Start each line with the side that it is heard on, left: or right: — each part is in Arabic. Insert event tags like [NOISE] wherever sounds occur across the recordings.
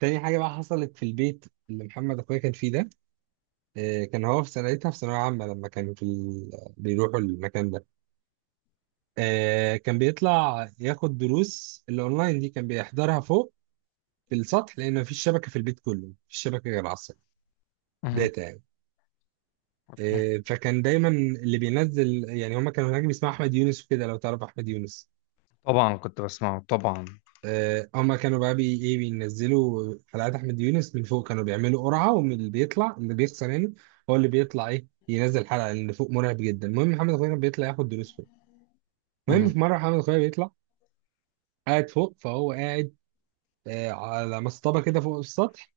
right: تاني حاجة بقى حصلت في البيت اللي محمد أخويا كان فيه ده. كان هو في سنتها في ثانوية عامة لما كانوا في بيروحوا المكان ده. كان بيطلع ياخد دروس الأونلاين دي، كان بيحضرها فوق في السطح لأن مفيش شبكة، في البيت كله مفيش شبكة غير على السطح.
left: مهم.
right: داتا يعني.
left: اوكي.
right: فكان دايما اللي بينزل يعني، هما كانوا هناك بيسمعوا أحمد يونس وكده، لو تعرف أحمد يونس.
left: طبعا كنت بسمعه طبعا.
right: هما كانوا بقى بي ايه بينزلوا حلقات احمد يونس من فوق، كانوا بيعملوا قرعه ومن اللي بيطلع اللي بيخسر يعني هو اللي بيطلع ينزل حلقه، اللي فوق مرعب جدا. المهم محمد اخويا كان بيطلع ياخد دروس فوق. المهم
left: مهم.
right: في مره محمد اخويا بيطلع، قاعد فوق، فهو قاعد على مصطبه كده فوق السطح،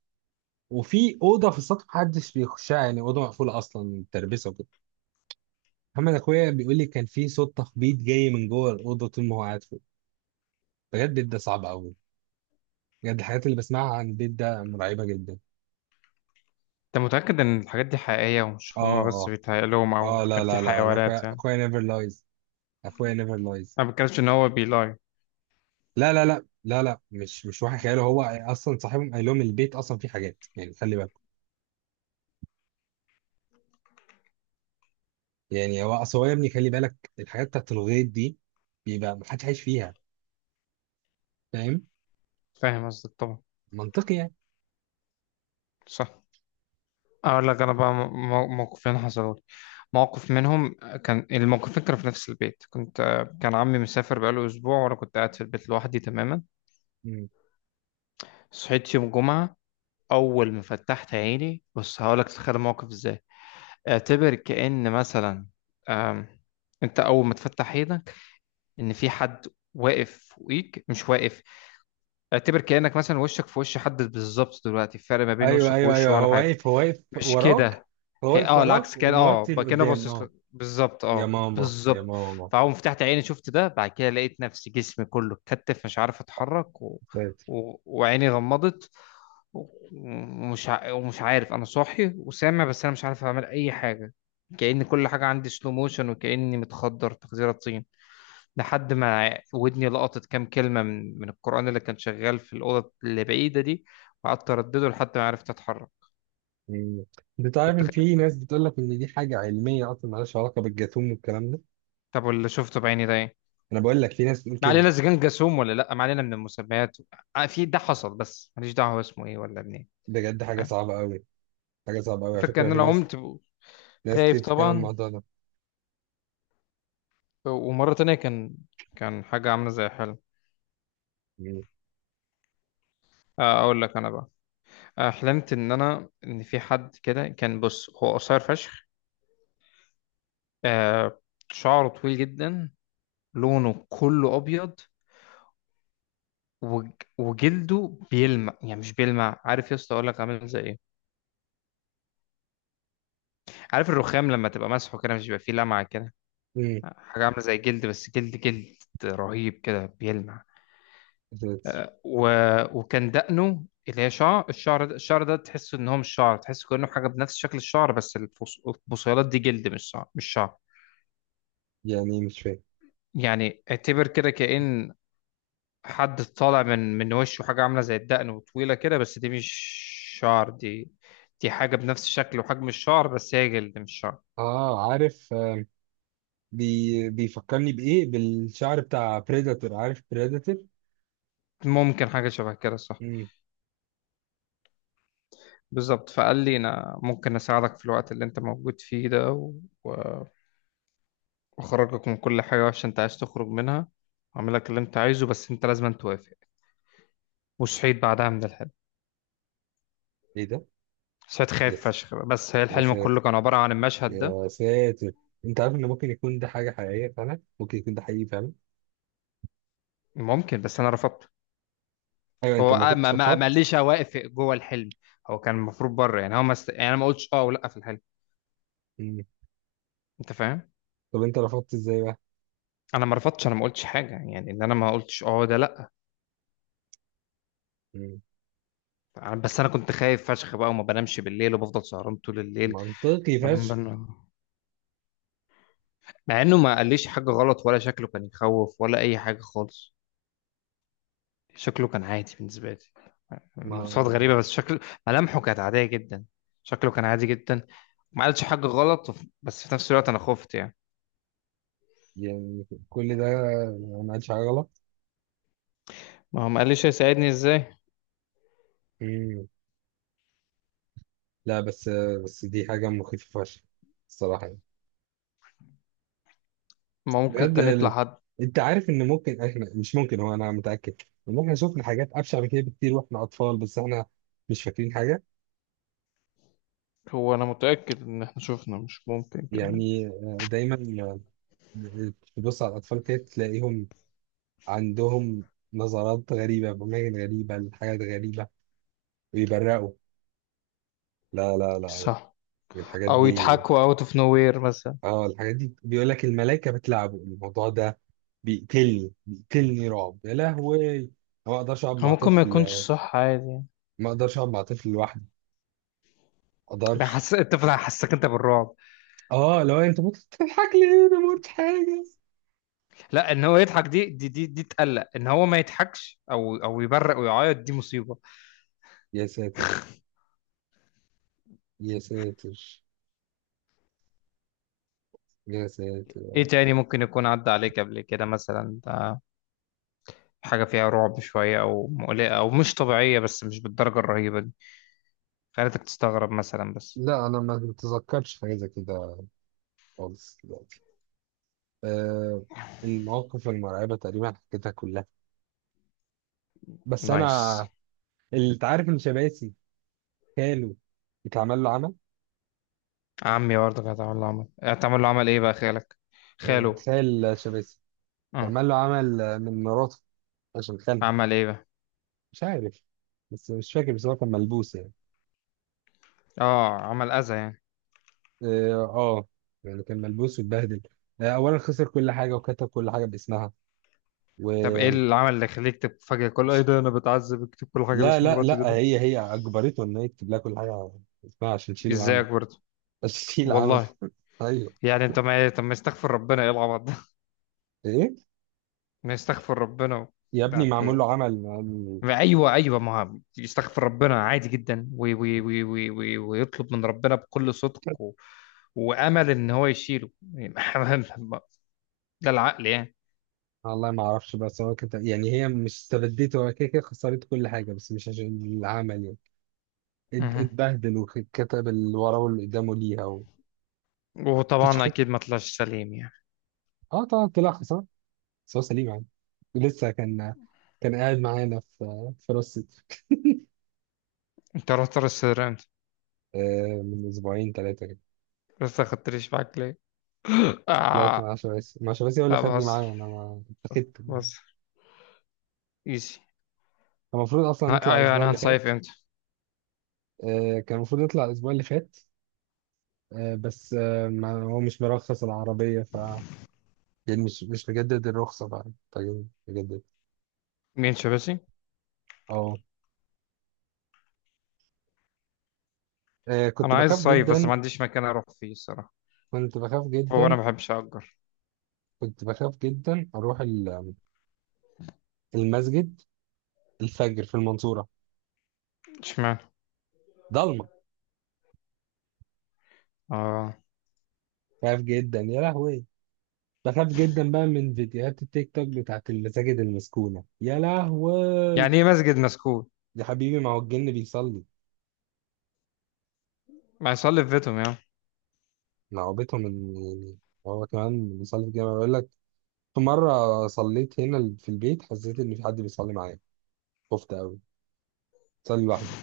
right: وفي اوضه في السطح محدش بيخشها، يعني اوضه مقفوله اصلا تربسه وكده. محمد اخويا بيقول لي كان في صوت تخبيط جاي من جوه الاوضه طول ما هو قاعد فوق. بجد البيت ده صعب قوي، بجد الحاجات اللي بسمعها عن البيت ده مرعبه جدا.
left: انت متأكد ان الحاجات دي حقيقية ومش
right: اه،
left: هما بس
right: آه.
left: بيتهيأ لهم او
right: اه، لا،
left: كان في
right: لا، لا، انا
left: حيوانات
right: اخويا
left: يعني؟
right: اخويا نيفر لايز، اخويا نيفر لايز.
left: انا ما بتكلمش ان هو بيلاي.
right: لا، لا، لا، لا، لا، مش واحد خياله، هو اصلا صاحبهم قال لهم البيت اصلا فيه حاجات، يعني خلي بالك، يعني هو اصل هو يا ابني خلي بالك الحاجات بتاعت الغيط دي بيبقى ما حدش عايش فيها. فاهم؟
left: فاهم قصدك طبعا.
right: منطقي يعني.
left: صح. اقول لك انا بقى موقفين حصلوا لي، موقف منهم. كان الموقفين كانوا في نفس البيت. كنت، كان عمي مسافر بقاله اسبوع وانا كنت قاعد في البيت لوحدي تماما.
right: مم.
left: صحيت يوم جمعة. اول ما فتحت عيني، بص هقول لك تتخيل الموقف ازاي. اعتبر كأن مثلا، آم، انت اول ما تفتح عينك ان في حد واقف فوقيك. مش واقف، اعتبر كأنك مثلا وشك في وش حد بالظبط. دلوقتي الفرق ما بين
right: ايوه،
left: وشك
right: ايوه،
left: ووشه
right: ايوه،
left: ولا
right: هو
left: حاجة.
right: واقف، هو واقف
left: مش
right: وراك،
left: كده.
right: هو
left: هي
right: واقف
left: العكس،
right: وراك
left: كان
right: وموطي
left: بقى كده
right: لقدام،
left: باصص لك بالظبط،
right: يا
left: اه
right: ماما، يا
left: بالظبط.
right: ماما.
left: فاول ما فتحت عيني شفت ده. بعد كده لقيت نفسي، جسمي كله اتكتف، مش عارف اتحرك
right: ساتر.
left: وعيني غمضت و- ومش ومش عارف انا صاحي وسامع بس انا مش عارف اعمل اي حاجة. كأن كل حاجة عندي سلو موشن وكأني متخدر تخديرة طين. لحد ما ودني لقطت كام كلمة من القرآن اللي كان شغال في الأوضة اللي بعيدة دي، وقعدت أردده لحد ما عرفت أتحرك.
right: مم. انت عارف
left: كنت
right: ان في ناس
left: خايف.
right: بتقول لك ان دي حاجه علميه اصلا، مالهاش علاقه بالجاثوم والكلام ده.
left: طب واللي شفته بعيني ده إيه؟
right: انا بقول لك في ناس بتقول
left: ما
right: كده.
left: علينا إذا كان جاسوم ولا لأ، ما علينا من المسميات. آه، في ده حصل بس ماليش دعوة هو اسمه إيه ولا منين.
right: بجد
left: أنت
right: حاجة
left: فاهم.
right: صعبة أوي، حاجة صعبة أوي، على
left: الفكرة
right: فكرة
left: إن
right: في
left: أنا
right: ناس،
left: قمت
right: ناس كتير
left: خايف
right: بتتكلم عن
left: طبعا.
right: الموضوع ده.
left: ومرة تانية كان، كان حاجة عاملة زي حلم.
right: مم.
left: آه، أقول لك أنا بقى. آه، حلمت إن أنا، إن في حد كده كان بص. هو قصير فشخ، آه، شعره طويل جدا، لونه كله ابيض، وج- وجلده بيلمع. يعني مش بيلمع، عارف يا اسطى اقول لك عامل زي ايه؟ عارف الرخام لما تبقى مسحه كده مش بيبقى فيه لمعه كده؟
right: مم.
left: حاجه عامله زي جلد، بس جلد جلد رهيب كده بيلمع. و... وكان دقنه اللي هي شعر، الشعر ده، الشعر ده تحسه ان هو مش شعر، تحسه كانه حاجه بنفس شكل الشعر بس البصيلات دي جلد مش شعر، مش شعر.
right: يعني إيه؟ مش فاهم.
left: يعني اعتبر كده كأن حد طالع من وشه حاجة عاملة زي الدقن وطويلة كده، بس دي مش شعر. دي، دي حاجة بنفس شكل وحجم الشعر بس هي جلد مش شعر.
right: اه، عارف. بيفكرني بإيه؟ بالشعر بتاع بريداتور، عارف بريداتور؟
left: ممكن حاجة شبه كده، صح.
right: مم.
left: بالظبط. فقال لي أنا ممكن أساعدك في الوقت اللي أنت موجود فيه ده و- وأخرجك من كل حاجة وحشة أنت عايز تخرج منها وأعمل لك اللي أنت عايزه، بس أنت لازم توافق. وصحيت بعدها من الحلم.
right: إيه ده؟
left: صحيت خايف
right: يس.
left: فشخ بس هي
right: يا
left: الحلم
right: ساتر.
left: كله كان عبارة عن المشهد ده.
right: يا ساتر. أنت عارف إن ممكن يكون ده حاجة حقيقية فعلا، ممكن يكون ده حقيقي فعلا.
left: ممكن، بس أنا رفضت.
right: أيوة، أنت
left: هو
right: ما
left: آه، ما
right: كنتش
left: ما ما
right: رفضت.
left: ليش واقف جوه الحلم، هو كان المفروض بره. يعني هو ما است... يعني انا ما قلتش اه ولا في الحلم.
right: مم.
left: انت فاهم.
right: طب أنت رفضت إزاي بقى؟
left: انا ما رفضتش، انا ما قلتش حاجه. يعني ان انا ما قلتش اه، ده لا.
right: مم.
left: بس انا كنت خايف فشخ بقى، وما بنامش بالليل وبفضل سهران طول الليل،
right: منطقي
left: بنام
right: فشخ.
left: بنام. مع انه ما قاليش حاجه غلط، ولا شكله كان يخوف، ولا اي حاجه خالص. شكله كان عادي بالنسبه لي.
right: ما
left: مواصفات غريبه بس شكله، ملامحه كانت عاديه جدا. شكله كان عادي جدا. ما قالش حاجه غلط بس في نفس الوقت انا خفت يعني.
right: يعني كل ده ما عملش حاجة غلط.
left: ما هو ما قاليش هيساعدني ازاي.
right: لا، بس، بس دي حاجة مخيفة فشخ الصراحة يعني.
left: ما ممكن
right: بجد
left: كان يطلع
right: ال-
left: حد.
right: انت عارف ان ممكن احنا، مش ممكن، هو انا متأكد ان احنا شفنا حاجات ابشع من كده بكتير واحنا اطفال، بس احنا مش فاكرين حاجة.
left: هو انا متأكد ان احنا شفنا، مش ممكن كمان.
right: يعني دايما تبص على الاطفال كده تلاقيهم عندهم نظرات غريبة بأماكن غريبة لحاجات غريبة، ويبرقوا. لا، لا،
left: مش
right: لا،
left: صح.
right: لا، الحاجات
left: او
right: دي،
left: يضحكوا اوت اوف نو وير مثلا.
right: اه الحاجات دي بيقول لك الملايكة بتلعبه الموضوع ده. بيقتلني، بيقتلني رعب يا لهوي أنا. ما اقدرش اقعد
left: هو
right: مع
left: ممكن ما
right: طفل،
left: يكونش صح عادي يعني.
right: ما اقدرش اقعد مع طفل لوحدي، ما اقدرش.
left: بحس انت حسك انت بالرعب.
right: اه، لو انت ممكن تضحك ليه، انا ما قلتش حاجة.
left: لا، ان هو يضحك دي، دي تقلق. ان هو ما يضحكش او او يبرق ويعيط دي مصيبه.
right: يا ساتر، يا ساتر، يا ساتر.
left: ايه تاني ممكن يكون عدى عليك قبل كده مثلا؟ ده حاجه فيها رعب شويه او مقلقه او مش طبيعيه بس مش بالدرجه الرهيبه دي، خلتك تستغرب مثلا بس.
right: لا، انا ما بتذكرش حاجة زي كده خالص دلوقتي. آه المواقف المرعبة تقريبا حكيتها كلها. بس
left: نايس.
right: انا، اللي انت عارف ان شباسي، خاله اتعمل له عمل.
left: عمي برضه كانت عامله عمل. هتعمل له عمل ايه بقى؟ خالك؟
right: آه،
left: خاله؟
right: خال شباسي.
left: آه.
right: فعمل له عمل من مراته عشان خالها.
left: عمل ايه بقى؟
right: مش عارف، بس مش فاكر، بس هو كان ملبوس يعني.
left: اه عمل اذى يعني.
right: اه، آه. يعني كان ملبوس واتبهدل، اولا خسر كل حاجه وكتب كل حاجه باسمها و
left: طب ايه اللي عمل اللي يخليك تكتب فجأة كل ايه ده؟ انا بتعذب اكتب كل حاجة
right: لا،
left: باسم
right: لا،
left: مراتي
right: لا،
left: دلوقتي؟
right: هي اجبرته ان هي يكتب لها كل حاجه اسمها عشان تشيل العمل،
left: ازيك برضه.
right: عشان تشيل العمل.
left: والله.
right: [LAUGHS] ايوه.
left: يعني انت ما إيه، طب ما يستغفر ربنا، ايه العبط ده؟
right: ايه؟
left: [LAUGHS] ما يستغفر ربنا
right: يا ابني معمول
left: طب،
right: له عمل،
left: ما ايوه ايوه ما هو يستغفر ربنا عادي جدا، وي وي وي وي وي، ويطلب من ربنا بكل صدق وامل ان هو يشيله يعني. [LAUGHS] ده العقل يعني.
right: والله ما اعرفش، بس هو كده يعني، هي مش استبدته، هو كده كده خسرت كل حاجه، بس مش عشان العمل يعني،
left: مهم.
right: اتبهدل وكتب اللي وراه واللي قدامه ليها
left: وطبعا اكيد
right: وفشخت.
left: ما طلعش سليم يعني.
right: اه طبعا، طلع خسران، بس هو سليم يعني، لسه كان، كان قاعد معانا في راس سدر.
left: انت رحت رستورانت؟
right: من اسبوعين ثلاثه كده.
left: لسه خدتليش معاك؟ [GASPS]
right: طلعت
left: آه.
right: مع شباسي، مع شباسي، هو اللي
left: لا
right: خدني
left: بهزر،
right: معاه، انا ما اتخذت يعني.
left: بهزر. ايزي.
right: كان المفروض اصلا نطلع
left: ايوه،
right: الاسبوع
left: انا
right: اللي
left: هنصيف
right: فات،
left: امتى؟
right: كان المفروض نطلع الاسبوع اللي فات، بس ما هو مش مرخص العربيه، يعني مش مجدد الرخصه بقى. طيب مجدد.
left: مين شبسي؟
right: اه. كنت
left: انا عايز
right: بخاف
left: اصيف بس
right: جدا،
left: ما عنديش مكان اروح فيه الصراحه.
right: كنت بخاف
left: هو انا
right: جدا،
left: ما بحبش اجر.
right: كنت بخاف جدا اروح المسجد الفجر في المنصوره،
left: اشمعنى؟
right: ضلمه.
left: اه.
right: بخاف جدا يا لهوي، بخاف جدا بقى من فيديوهات التيك توك بتاعت المساجد المسكونه يا لهوي.
left: يعني ايه مسجد مسكون؟
right: يا حبيبي ما هو الجن بيصلي.
left: ما يصلي في بيتهم يا عم.
right: لعبتهم ان يعني هو كمان بيصلي في الجامع، بيقول لك في مره صليت هنا في البيت، حسيت ان في حد بيصلي معايا. خفت قوي. صلي لوحدي.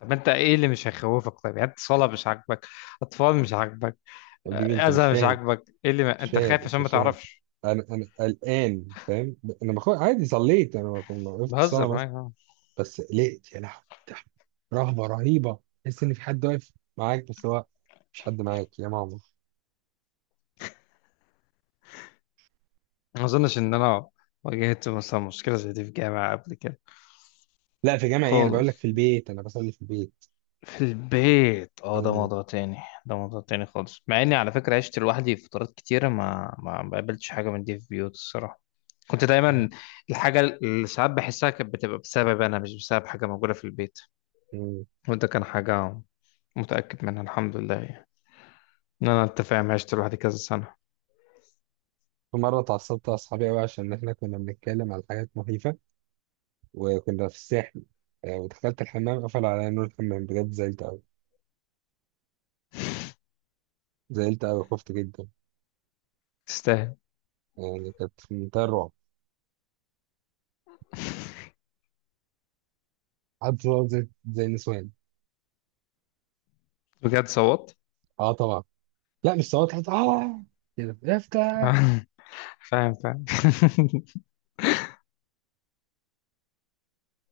left: طب انت ايه اللي مش هيخوفك طيب؟ يعني انت صلاه مش عاجبك، اطفال مش عاجبك،
right: يا حبيبي
left: آه،
right: انت مش
left: اذى مش
right: فاهم،
left: عاجبك، ايه اللي ما...
right: مش
left: انت
right: فاهم،
left: خايف
right: انت
left: عشان ما
right: مش فاهم.
left: تعرفش.
right: انا قلقان فاهم. انا بخاف عادي، صليت، انا ما وقفت
left: بهزر
right: الصلاه،
left: معاك آه.
right: بس قلقت يا لهوي. إيه ده؟ رهبة رهيبة، تحس ان في حد واقف معاك بس هو مش حد معاك يا ماما.
left: ما اظنش ان انا واجهت مثلا مشكله زي دي في جامعه قبل كده.
right: لا، في جامعة ايه؟ انا بقول لك في
left: خالص.
right: البيت، انا بصلي في البيت.
left: في البيت اه ده
right: مم.
left: موضوع تاني. ده موضوع تاني خالص، مع اني على فكرة عشت لوحدي في فترات كتيرة، ما قابلتش حاجة من دي في بيوت الصراحة. كنت دايما، الحاجة اللي ساعات بحسها كانت بتبقى بسبب انا مش بسبب حاجة موجودة في البيت.
right: مم.
left: وده كان حاجة متأكد منها الحمد لله يعني. ان انا، انت فاهم، عشت لوحدي كذا سنة.
right: في مرة اتعصبت على اصحابي قوي عشان احنا كنا بنتكلم على حاجات مخيفة، وكنا في الساحل. ودخلت الحمام قفل عليا نور الحمام، بجد زعلت قوي، زعلت قوي، خفت جدا،
left: تستاهل.
right: يعني كانت في منتهى الرعب. قعدت صوت زي النسوان.
left: بجد صوت؟
right: اه طبعا. لا، مش صوت حتى، كده افتح
left: [LAUGHS] فاهم فاهم. [LAUGHS]